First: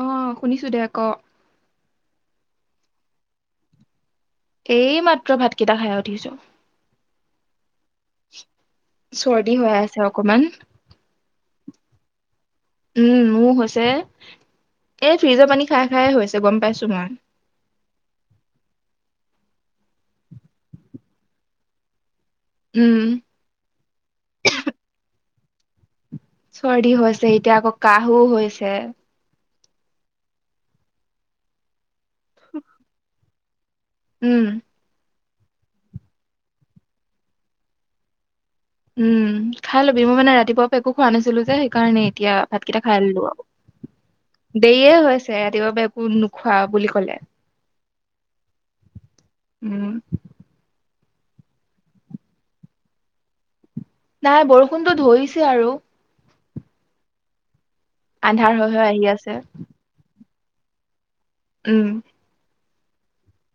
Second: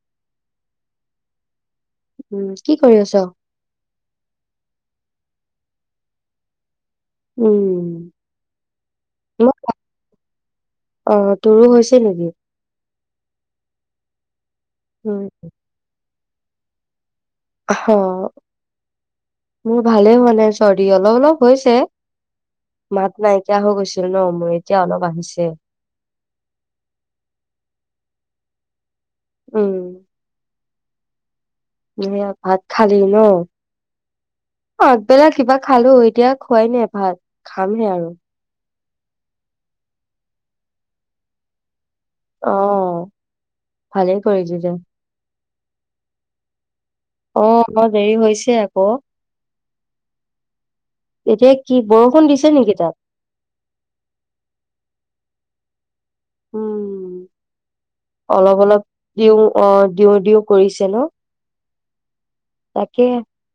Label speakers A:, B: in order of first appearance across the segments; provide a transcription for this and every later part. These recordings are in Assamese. A: অ', শুনিছোঁ দে, ক'।
B: উম, কি কৰি আছ'?
A: এইমাত্ৰ ভাতকেইটা খাই উঠিছো।
B: উম,
A: চৰ্দি হৈ আছে অকমান
B: অ', তোৰো হৈছে নেকি?
A: উম, মোৰ হৈছে।
B: উম,
A: এই ফ্ৰিজৰ পানী খায় খায়ে হৈছ তে গম পাইছো মই।
B: অ', মোৰ ভালেই হোৱা নাই চৰ্দি, অলপ অলপ হৈছে
A: উম
B: মাত নাইকিয়া হৈ গৈছিল ন মোৰ, এতিয়া অলপ আহিছে।
A: চৰ্দি হৈছে, এতিয়া আকৌ কাহো হৈছে।
B: উম। [unintelligible] ভাত খালি ন?
A: উম।
B: বেলা কিবা খালোঁ, এতিয়া খোৱাই নাই ভাত, খামহে আৰু।
A: উম, খাই ল'বি, মই মানে ৰাতিপুৱা পৰা একো খোৱা নাছিলোঁ যে সেই কাৰণে এতিয়া ভাতকেইটা খাই
B: অ',
A: ল'লো আৰু,
B: ভালেই কৰিলি দে।
A: দেৰিয়ে হৈছে ৰাতিপুৱাৰ পৰা একো নোখোৱা বুলি কলে
B: অ', অ', দেৰি হৈছে আকৌ।
A: উম।
B: এতিয়া কি, বৰষুণ দিছে নেকি তাত?
A: নাই, বৰষুণতো ধৰিছে আৰু।
B: উম।
A: আন্ধাৰ
B: অলপ
A: হৈ হৈ
B: অলপ
A: আহি আছে
B: দিওঁ, অ', দিওঁ দিওঁ কৰিছে ন?
A: উম।
B: তাকে,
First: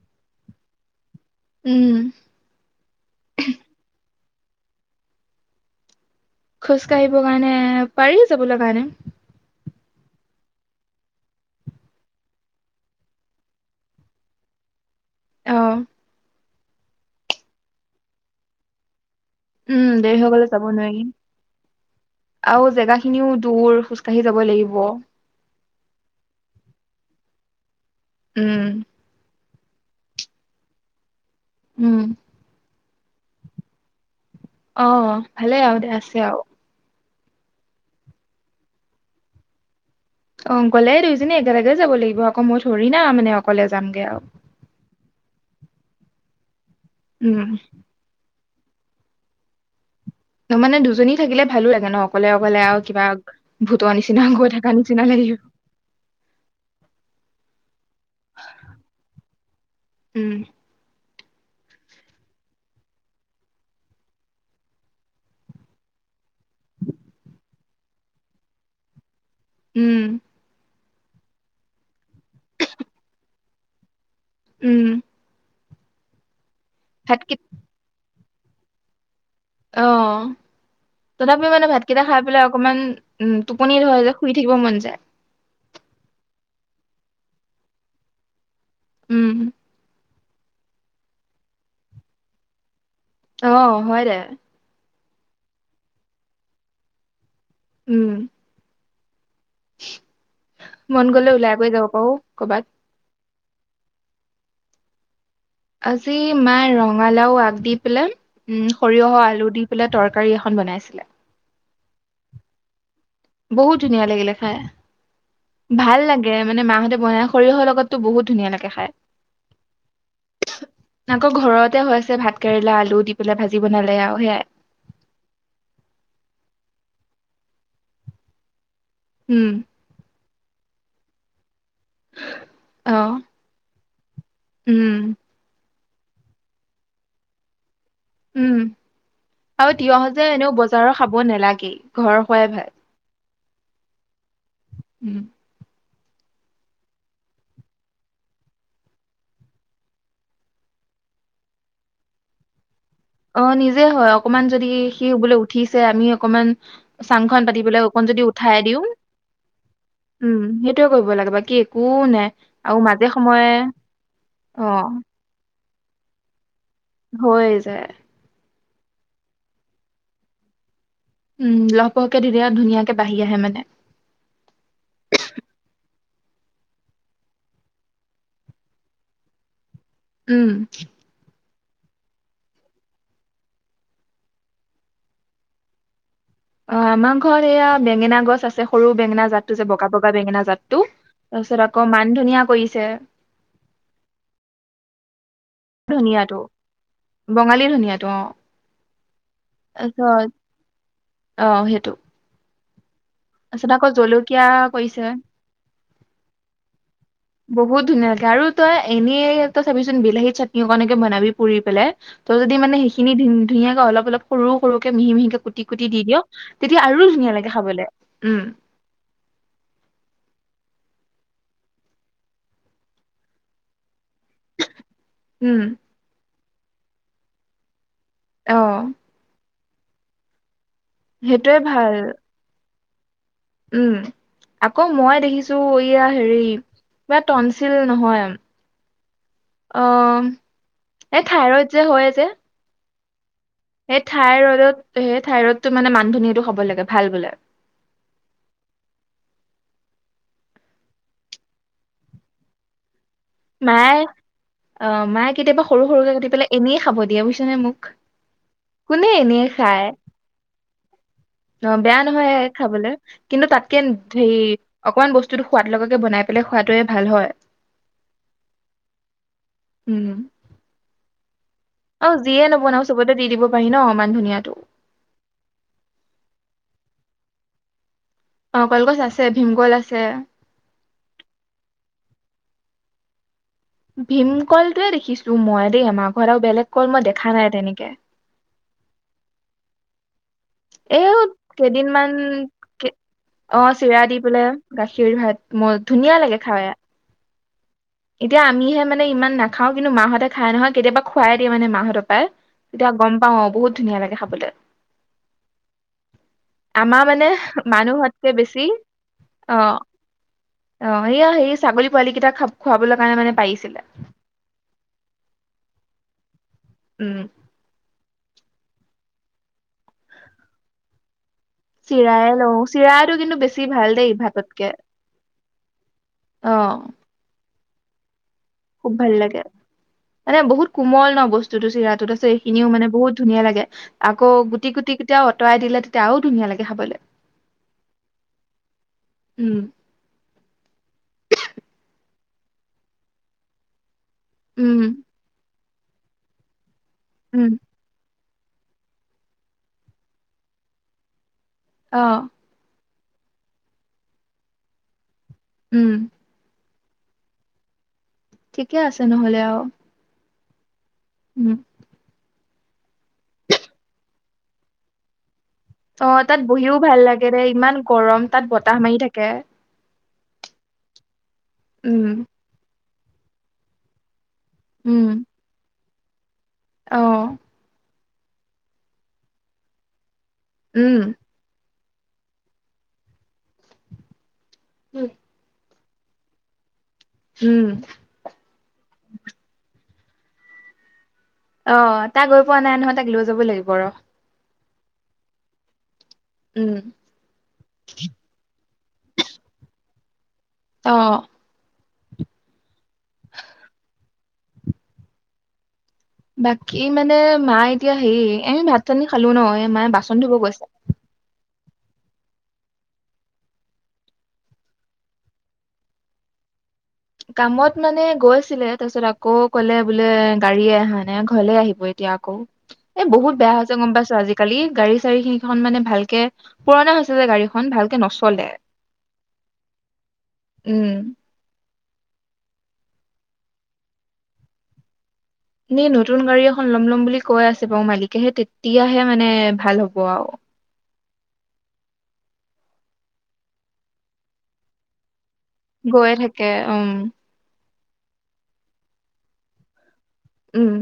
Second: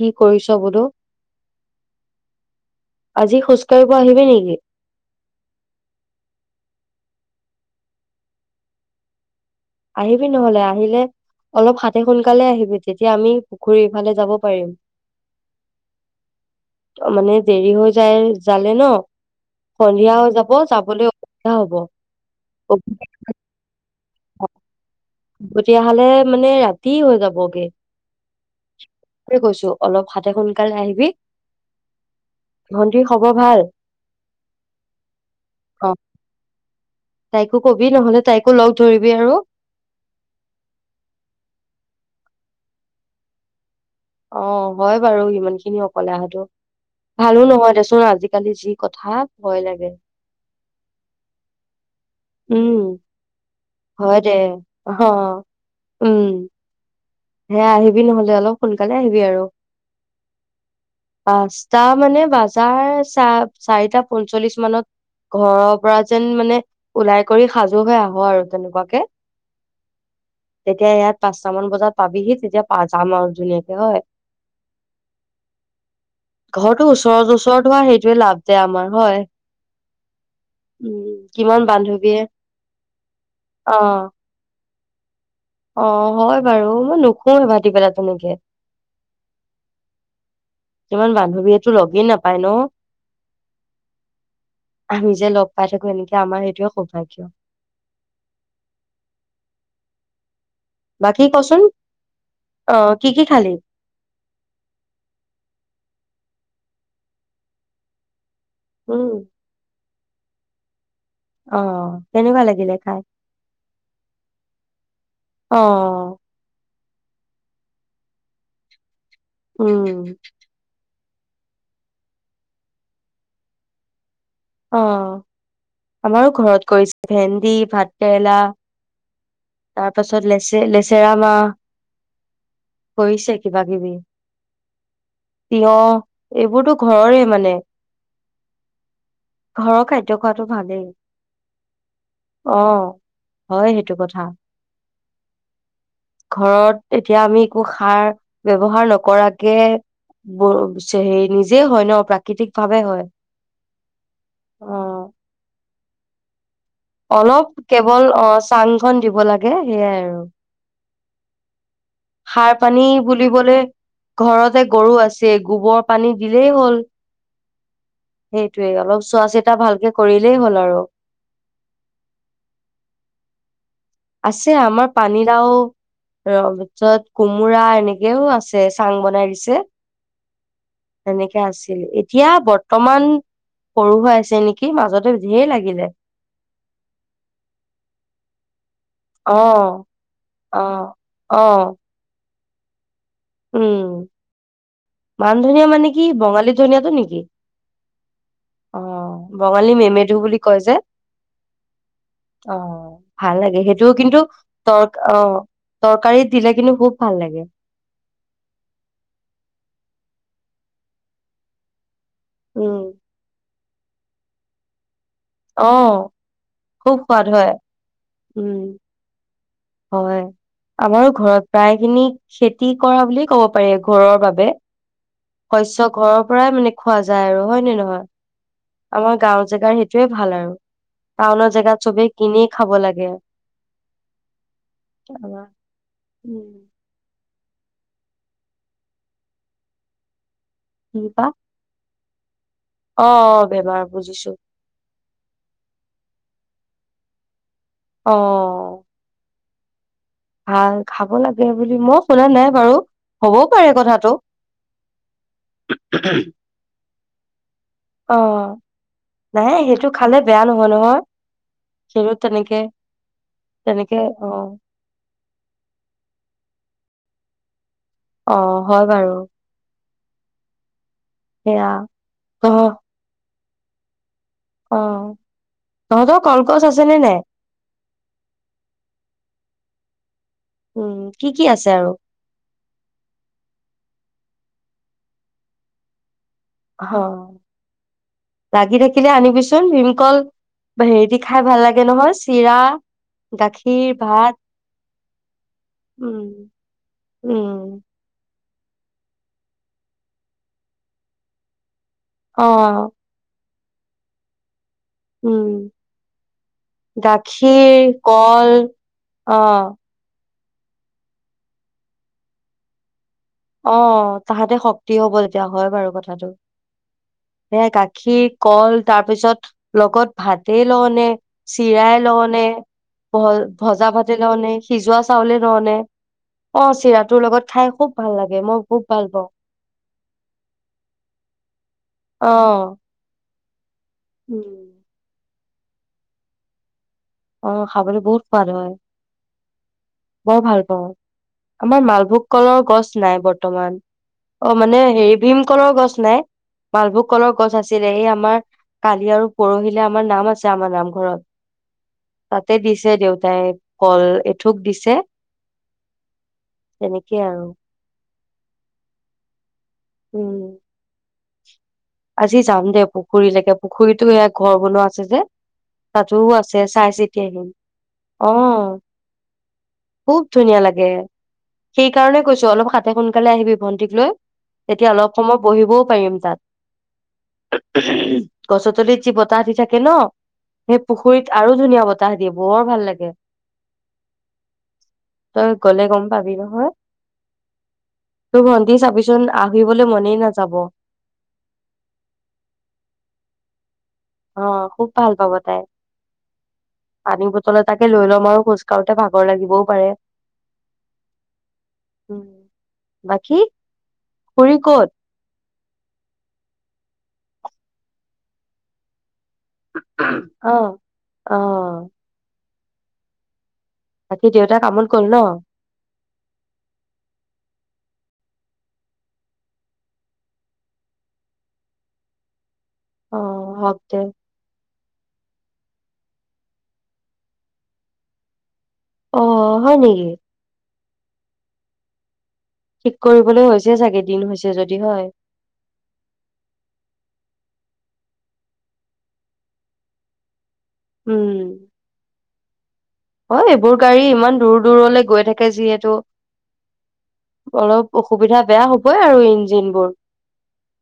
B: কি কৰিছ বুলো?
A: উম
B: আজি খোজকাঢ়িব আহিবি নেকি? [unintelligible]
A: খোজকাঢ়িবৰ কাৰণে পাৰি যাবলৈ কাৰণে।
B: আহিবি নহলে আহিলে অলপ সাতে সোনকালে আহিবি তেতিয়া আমি পুখুৰী ইফালে যাব পাৰিম।
A: অঁ।
B: মানে দেৰি হৈ যায় জালে ন।
A: উম
B: সন্ধিয়া
A: দেৰি হৈ গলে যাব নোৱাৰি।
B: যাবলৈ অসুবিধা হ'ব।
A: আৰু জেগা খিনিও দূৰ খোজ কাঢ়ি যাব লাগিব।
B: তেতিয়াহলে মানে ৰাতি হৈ যাবগে।
A: উম
B: সেইটোৱে কৈছো। অলপ সাতে সোনকালে আহিবি।
A: উম।
B: ভণ্টিৰ খবৰ ভাল?
A: অ'অ' ভালেই আৰু
B: অ
A: দে আছে আৰু।
B: তাইকো কবি নহ'লে তাইকো লগ ধৰিবি আৰু।
A: অঁ গলে দুইজনী একেলগে যাব লাগিব আকৌ মই থৰি না মানে অকলে যাম।
B: অঁ হয় বাৰু ইমানখিনি খিনি অকলে অহাটো।
A: উম
B: ভালো নহয়, দেচোন আজি কালি যি কথা ভয় লাগে।
A: ত' মানে দুজনী থাকিলে ভালো লাগে ন। অকলে - অকলে
B: উম
A: আৰু কিবা। ভূতৰ
B: হয়
A: নিচিনা
B: দে
A: গৈ থকা
B: হহ,
A: নিচিনা লাগিব
B: উম। হে আহিবি নহলে অলপ সোনকালে আহিবি আৰু।
A: উম,
B: পাঁচটা মানে বজাৰ চা চাৰিটা পঞ্চল্লিশ মানত ঘৰৰ পৰা যেন মানে ওলাই কৰি সাজু হৈ আহ আৰু তেনেকুৱাকে।
A: উম,
B: তেতিয়া ইয়াত পাঁচটা মান বজাত পাবিহি তেতিয়া পা যাম আৰু ধুনীয়াকে হয়।
A: উম।
B: ঘৰটো ওচৰত -
A: ভাতকেই
B: ওচৰত হোৱা সেইটোৱে লাভ আমাৰ হয়।
A: অহ
B: উম
A: ', তথাপি
B: কিমান
A: মানে ভাতকেইটা
B: বান্ধৱীয়ে
A: খাই পেলাই অকমান উম, টোপনি ধৰে যে শুই থাকিব মন যায়।
B: অহ ', হয় বাৰু মই নুশুৱেই ভাতি বেলা তেনেকে।
A: উম,
B: ইমান বান্ধৱীয়েতো লগেই নাপায় ন।
A: অহ ', হয় দে।
B: আমি যে লগ পাই থাকো এনেকে আমাৰ সেইটোৱে সৌভাগ্য।
A: উম, [inaudible] মন
B: বাকী
A: গলে ওলাই
B: কচোন
A: কৰি যাব পাৰো কৰ'বাত
B: অহ', কি - কি খালি?
A: আজি মায় ৰঙালাও আগ দি পেলাই উম,
B: উম
A: সৰিয়হৰ আলু দি পেলাই তৰকাৰী। কাৰী এখন বনাইছিলে।
B: অহ ', কেনেকুৱা লাগিলে খাই।
A: বহুত ধুনীয়া লাগিলে খাই। ভাল
B: অ',
A: লাগে মানে মাহতে বগা সৰিয়হৰ লগততো বহুত ধুনীয়া লাগে খায়।
B: উম,
A: আকৌ ঘৰতে হৈ আছে ভাত কেৰেলা আলু দি পেলাই ভাজি বনালে আৰু সেয়াই।
B: অহ ', আমাৰো ঘৰত কৰিছে ভেন্দি ভাতকেৰেলা।
A: উম,
B: তাৰপিছত লে লেচেৰা মাহ।
A: অ
B: কৰিছে কিবা কিবি
A: উম
B: তিয়হ। এইবোৰতো ঘৰৰে মানে।
A: উম, আৰু
B: ঘৰৰ খাদ্য
A: তিয়হ যে
B: খোৱাটো
A: এনেও
B: ভালেই।
A: বজাৰৰ খাব নালাগেই ঘৰ খোৱাই ভাল।
B: অ', হয়, সেইটো কথা।
A: উম,
B: ঘৰত এতিয়া আমি একো সাৰ ব্যৱহাৰ নকৰাকে হে, নিজে হয় ন প্ৰাকৃতিক ভাৱে হয়।
A: অঁ নিজে নিজে হয়, অকণমান যদি,
B: অ',
A: সি বোলে উঠিছে আমি অকমান চাংখন
B: অলপ
A: পাতি পেলাই অকণ
B: কেৱল
A: যদি
B: অঁ
A: উঠাই দিওঁ
B: চাংখনন দিব লাগে, সেইয়াই আৰু।
A: উম সেইটোয়ে কৰিব লাগে বাকী একো নাই
B: সাৰ
A: আৰু
B: পানী
A: মাজে সময়ে
B: বুলিবলে
A: অ
B: ঘৰতে গৰু আছেই, গোবৰ পানী দিলেই হ'ল।
A: হৈ যায়।
B: সেইটোৱেই অলপ, চোৱা চিতা ভালকে কৰিলেই হ'ল আৰু।
A: উম লহপহকে তেতিয়া ধুনীয়াকে বাঢ়ি আহে মানে।
B: আছে আমাৰ পানীলাও, তাৰ পিছত কোমোৰা এনেকেও আছে, চাং বনাই দিছে।
A: উম।
B: এনেকে আছিল এতিয়া বৰ্তমান সৰু হৈ আছে নেকি, মাজতে ধেই লাগিলে।
A: অঁ আমাৰ ঘৰত এয়া বেঙেনা গছ আছে সৰু বেঙেনা
B: অ
A: জাতটো যে, বগা বগা বেঙেনা
B: অ
A: জাত টো,
B: অ
A: তাৰপিছত আকৌ মান ধনীয়া কৰিছে।
B: উম। মান ধনিয়া মানে কি
A: ধনিয়াটো
B: বঙালী ধনিয়াটো নেকি?
A: বঙালী ধনিয়াটো অ
B: অঁ বঙালী মেমেধু
A: তাৰপিছত
B: বুলি কয় যে।
A: অ সেইটো
B: অ'। ভাল লাগে,
A: তাৰপিছত আকৌ
B: সেইটোও কিন্তু,
A: জলকীয়া
B: তৰ
A: কৰিছে
B: অঁ, তৰকাৰীত দিলে কিন্তু খুব ভাল লাগে
A: বহুত ধুনীয়া লাগে আৰু তই এনেই তই চাবিচোন বিলাহীত চাটনি অক এনেকে বনাবি পৰিু পেলাই ত যদি মানে
B: উম
A: সেইখিনি দিন ধুনীয়াকৈ অলপ অলপ সৰু কে মিহি মিহিকে কুটি
B: অ
A: কুটি দি দিয়, তেতিয়া
B: খুব
A: আৰু
B: সোৱাদ
A: ধুনীয়া লাগে
B: হয়
A: খাবলৈ, উম।
B: আমাৰ ঘৰত প্ৰায় খিনি খেতি কৰা বুলিয়ে কব পাৰি, ঘৰৰ বাবে।
A: উম
B: শস্যয় ঘৰ পৰা মানে খোৱা যায় আৰু। হয় নে নহয়?
A: অ
B: আমাৰ গাঁৱত জেগাৰ সেইটয়ে ভাল আৰু। তাওন
A: সেইটোৱে
B: জেগাত
A: ভাল
B: চবে কিনি খাব লাগে এ [unintelligible]
A: উম আকৌ মই দেখিছো এয়া হেৰি,
B: উম
A: বাত টনচিল নহয়, অঁ এ ঠাইত যে হৈ আছে [inaudible]
B: অঁ।
A: সেই ঠাই ৰদত সেই থঠাই ৰদটো মানে মানধনীটো খাব লাগে। ভাল বোলে।
B: অ ভাল খাব লাগে বুলি মই শুনা নাই বাৰু। হ'বও পাৰে
A: মায়ে
B: কথাটো
A: অ মায়ে কেতিয়াবা সৰু সৰুকে কতি পেলাই এনে খাব দিয়ে বুজিছ নে মোক
B: অ
A: কোনে এনেয়ে
B: নাই
A: খায়
B: সেইটো খালে বেয়া নহয় নহয়
A: অ বেয়া
B: সেইটো
A: নহয়
B: তেনেকে
A: খাবলৈ কিন্তু তাতকে
B: তেনেকে অ
A: হে, অকমান বস্তুটো সোৱাদ লগে বনাই পেলাই খোৱাটোৱে ভাল হয়।
B: অ হয় বাৰু।
A: উম
B: সেয়া
A: অ যিয়ে
B: তহ
A: নবনাও চবতে দি দিব, পাৰি ন মানধুনীয়া।
B: অ তহঁতৰ কলগছ আছে নে নাই?
A: অ কলগছ আছে ভীমকল আছে।
B: উম কি-কি আছে আৰু
A: ভীমকলটোৱে দেখিছো মই দেই আমাক ঘ বেলেগ কল
B: অ
A: মই দেখা নাই তেনেকে
B: লাগি থাকিলে আনিবিচোন ভীমকল হেৰি দি
A: এইও
B: খাই ভাল লাগে
A: কেইদিনমান
B: নহয় চিৰা
A: অ
B: গাখীৰ
A: চিৰা দি
B: ভাত
A: পলে গাখীৰ ভাত মোৰ ধুনীয়া
B: উম
A: লাগে খায়।
B: উম
A: এতিয়া আমিে মে ইমান নাখা কিন্তু মাহঁতে খাই নহয় কেতিয়াবা খুৱাই দিয়ে মানে মাহঁক পাই
B: অ
A: তেতিয়া গম পাও অ বহুত ধুনীয়া লাগে খাবলে।
B: উম
A: আমাৰ মানে
B: গাখীৰ
A: মানুহতকে
B: কল
A: বেছি অ
B: অহ।
A: অ সেইয়া সেই ছাগলী পোৱালি কেইটা খাব। খুৱাব
B: অ' তাহাঁতে শক্তি হব তেতিয়া হয় বাৰু। কথাটো
A: উম
B: সে গাখীৰ কল তাৰ পিছত লগত ভাতেই লওঁনে। চিৰাই লওঁনে
A: লওঁ চিৰাটো
B: ভ
A: কিন্তু বেছি
B: ভজা
A: ভাল দেই
B: ভাতে লওঁনে
A: ভাততকে
B: সিজোৱা চাউলে লওঁনে অ' চিৰাটোৰ লগত খাই। খুব ভাল লাগে।
A: খুব ভাল লাগে মানে বহুত কোমল ন বস্তুতটো চিৰা। আছে
B: অ
A: সখিনিও মানে বহুত। ধুনীয়া লাগে। আকৌ গুটি-গুটি কেতাও। উতৰাই দিলে তেতিয়া আৰু ধুনীয়া লাগে খাবলে।
B: অ খাবলৈ বহুত সোৱাদ হয়
A: উম
B: বৰ ভাল পাওঁ আমাৰ মালভোগ কলৰ গছ নাই বৰ্তমান। অ মানে
A: উম
B: হেৰি ভীম, কলৰ গছ নাই? মালভোগ কলৰ গছ
A: উম
B: আছিলে সে আমাৰ কালি আৰু পৰহিলে আমাৰ নাম আছে, আমাৰ নামঘৰত।
A: অ
B: তাতে দিছ যে দেউতাই কল এঠোক দিছে।
A: উম।
B: তেনেকেই আৰু।
A: ঠিকে আছে নহ'লে আৰু।
B: উম।
A: উম।
B: জি যাম দে পুখুৰীলৈকে পুখুৰীটো এ ঘৰ বনোৱা আছে যে।
A: অ
B: তাতো
A: তাত
B: আছে
A: বহিও
B: চাই
A: ভাল
B: চিতি
A: লাগে দে
B: আহিম
A: ইমান গৰম তাত বতাহ
B: অ',
A: মাৰি থাকে
B: খুব ধুনীয়া লাগে
A: উম
B: সেইকাৰণে কৈছো অলপ সাত তে সোনকালে আহিবি ভণ্টিক লৈ। তেতিয়া
A: উম
B: অলপ সময় বহিবও পাৰিম তাত।
A: অ'।
B: গছ তলিত যি বতাহ দি থাকে ন'। সেই
A: উম
B: পুখুৰীত আৰু ধুনীয়া বত তাহ দিয়ে বৰ ভাল লাগে। তই গ'লে গম পাবি নহয়।
A: উম
B: তোৰ ভন্টি চাবিচোন আহিবলৈ মনে নিয়া যাব।
A: অ', তাই গৈ পোৱা নাই নহয় তাইক লৈ যাবই লাগিব ৰ'।
B: অ', খুব ভাল পাব তাই।
A: উম
B: পানী বটল এটাকে লৈ লম আৰু খোজ কাঢ়োতে ভাগৰ লাগিবও পাৰে।
A: অ'।
B: উম। বাকী? খুড়ী ক'ত?
A: বাকী মানে মা এতিয়া হেৰি এ ভাত পানী খালোঁ ন' এ মায়ে বাচন ধুব
B: অ
A: গৈছে।
B: অ বাকী দেউতা কামত গ'ল ন'?
A: কামত মানে গৈছিলে তাৰপিছত আকৌ ক'লে বোলে গাড়ীয়ে আহা নাই ঘৰলে আহিব এতিয়া আকৌ। এ
B: অ
A: বহুত বেয়া
B: হওক
A: হৈছে, গম
B: দে
A: পাইছ' আজিকালি গাড়ী গাড়ী খিনিখন মানে ভালকে, পুৰণা হৈছে যে গাড়ীখন ভালকে নচলে।
B: অ' হয় নেকি?
A: উম।
B: ঠিক কৰিবলৈ হৈছে চাগে দিন হৈছে যদি হয়।
A: এনে নতুন গাড়ী এখন ল'ম ল'ম বুলি কৈ আছে বাৰু মালিকে হে তেতিয়াহে মানে ভাল হ'ব আৰু।
B: উম। অ এইবোৰ গাড়ী ইমান দূৰ দূৰলৈ গৈ থাকে। যিহেতু,
A: গৈয়ে থাকে উম
B: অলপ অসুবিধা বেয়া হ'বই আৰু ইঞ্জিন বোৰ।
A: উম।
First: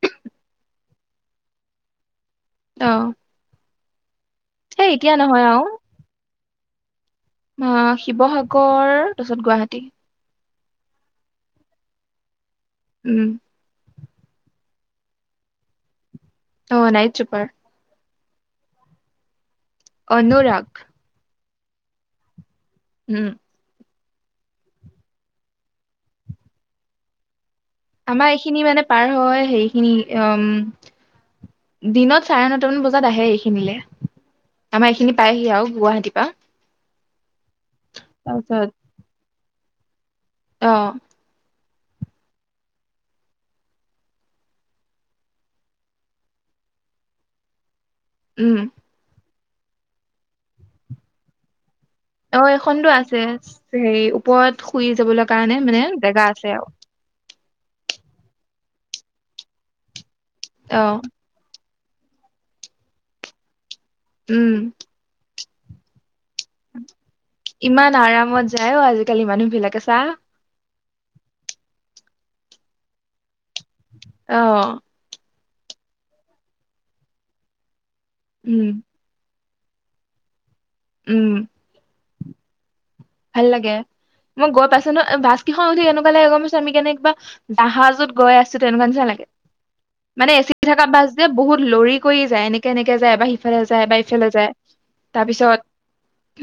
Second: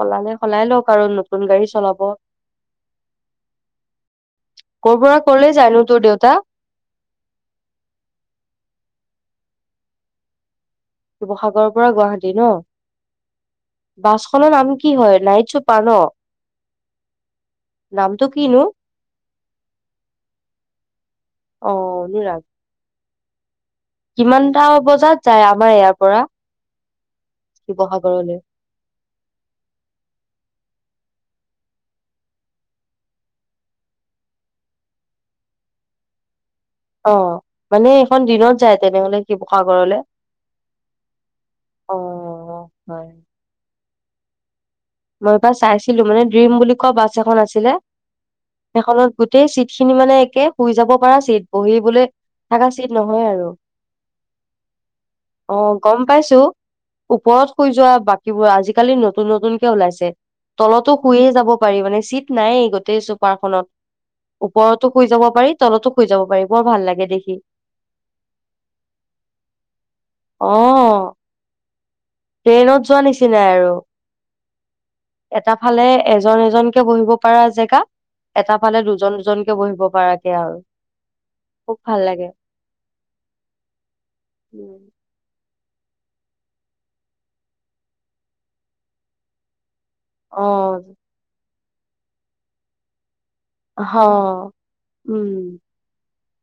B: সলালে সলাই লক কাৰ নতুন গাড়ী চলাব।
A: অ। সেই
B: ক'ৰ
A: এতিয়া
B: পৰা
A: নহয়
B: ক'লে
A: আৰু।
B: যায়নো তোৰ দেউতা?
A: শিৱসাগৰ তাৰ পাছত গুৱাহাটী।
B: শিৱসাগৰৰ পৰা গুৱাহাটী ন?
A: উম
B: বাছখনৰ নাম কি? কি হয় নাইট ছুপাৰ ন?
A: অ নাইট ছুপাৰ।
B: নামটো কিনু?
A: অনুৰাগ।
B: অ অনুৰাগ
A: উম
B: কিমানটা বজাত যায় আমাৰ ইয়াৰ পৰা? শিৱসাগৰলৈ
A: আমাৰ এইখিনি মানে পাৰ হয় সেইখিনি, উম দিনত চাৰে নটামান বজাত আহে এইখিনিলে আমাৰ এইখিনি পায়হি আৰু গুৱাহাটীৰ পৰা।
B: অঁ। মানে এইখন দিনত যায় তেনেহলে কি? শিৱসাগৰলৈ!
A: অঁ।
B: অঁ হয়। মই এবাৰ চাইছিলো মানে ড্ৰিম বুলি কোৱা বাছ এখন আছিলে।
A: উম
B: সেইখনত গোট গোটেই চিটখিনি মানে একে শুই যাব পৰা চিট বহি
A: অঁ এইখনতো আছে হেৰি, ওপৰত শুই যাবলৈ কাৰণে
B: অ',
A: মানে
B: গম
A: জেগা
B: পাইছো
A: আছে আৰু।
B: কিবা আজিকালি নতুন নতুন ওলাইছে।
A: অ
B: তলতো শুয়ে যাব পাৰি মানে চিট নাই গোটেই চোপাৰখনত।
A: উম
B: ওপৰতো শুই যাব পাৰি তলতো শুই যাব পাৰি বৰ ভাল লাগে দেখি
A: ইমান আৰামত যায় অ আজিকালি মানুহ বিলাকে চা
B: অঁ। ট্ৰেইনত যোৱা নিছি যায় আৰু।
A: অ
B: এটা ফালে এজন এজনকে বহিব পৰা জেগা এটা
A: উম
B: ফালে দুজন দুজন বহিব পৰাকে আৰু।
A: উম
B: খুব ভাল লাগে।
A: ভাল লাগে মই গৈ
B: উম।
A: পাইছো ন বাছখনত উঠি এনেকুৱা লাগে গম পাইছো আমি কেনে কিবা জাহাজত গৈ আছো তেনেকুৱা নিচনা লাগে। মানে
B: অ
A: এচি থকা বাছ যে বহুত। লৰি কৰি যায় এনেে এনেকে যায় এবাৰ সি সিফালে যায়
B: হ
A: এবাৰ ইফালে যায় তাৰপিছত
B: উম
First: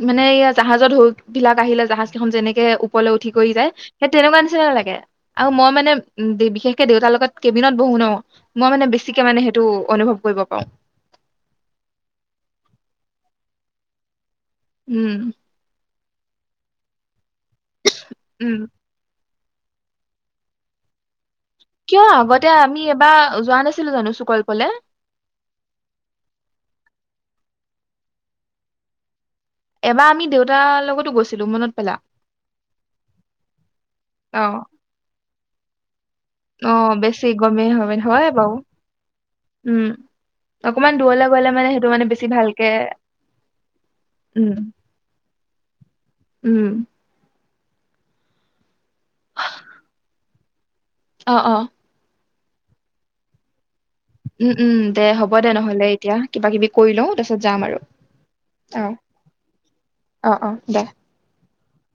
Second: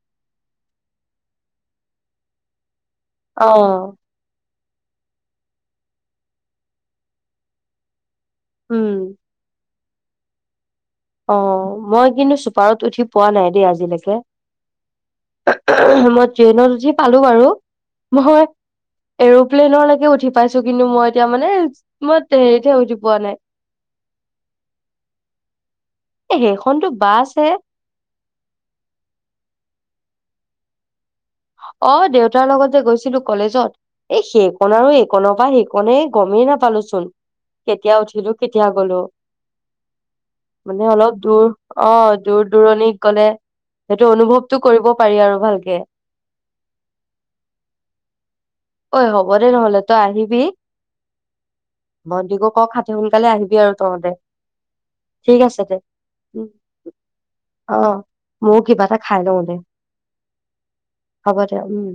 A: মানে এয়া জাহাজত ঢৌ। বিলাক আহিলে জাহাজ কেইখন যে এনেকে ও ওপলে উঠি
B: অ
A: কৰি যায় যায় সেই তেনেকুৱা নি নিচিনা লাগে আৰু মই মানে বিশেষকে দেউতাৰ লগত কেবিনত বহো ন। মই মানে
B: উম
A: বেছিকে মানে সেইটো। অনুভৱ কৰিব পাৰো।
B: অ' মই কিন্তু চুপাৰত উঠি পোৱা নাই দেই আজিলৈকে
A: উম।
B: মই ট্ৰেইনত উঠি পালো বাৰু। নহয়।
A: উম
B: এৰো'প্লেনৰ লৈকে উঠি পাইছোঁ। কিন্তু মই এতিয়া মানে
A: কিয়?
B: মই
A: আগতে
B: হেৰিতহে
A: আমি
B: উঠি পোৱা
A: এবাৰ
B: নাই
A: যোৱা নাছিলো জানো চুকল্পলে।
B: এ, সেইখনতো বাছ হে!
A: এবাৰ আমি দেউতাৰ লগতো গৈছো।
B: অ' দেউতাৰ লগত যে গৈছিলো কলেজত। এ
A: অ
B: সেইকণ আৰু এইকণৰ পৰা সেইকণহে। গমেই
A: অ
B: নাপালো চোন,
A: বেছি গমেই
B: কেতিয়া
A: হয় হয়
B: উঠিলো
A: বাৰু
B: কেতিয়া গলো।
A: উম
B: মানে
A: অকমান
B: অলপ
A: দূৰলে
B: দূৰ
A: গলে মানে সেইটো মানে
B: অ'
A: বেছি
B: দূৰ
A: ভালকে
B: দূৰণিত গ'লে সেইটো
A: উম
B: অনুভৱতটো কৰিব পাৰি আৰু ভালকে।
A: উম!
B: ঐ হ'ব দে নহ'লে, তই আহিবি।
A: অ' অ'
B: অ' [inaudible] সোনকালে আহিবি আৰু। তহঁতে
A: উম, উম দে হ'ব
B: ঠিক
A: দে
B: আছে
A: নহ'লে, এতিয়া কিবা
B: উম
A: কিবি কৰি লওঁ তাৰপিছত যাম আৰু
B: অ ময়ো কিবা
A: অ'
B: এটা খাই লওঁ দে
A: অ' অ'। দে
B: হ'ব দে উম!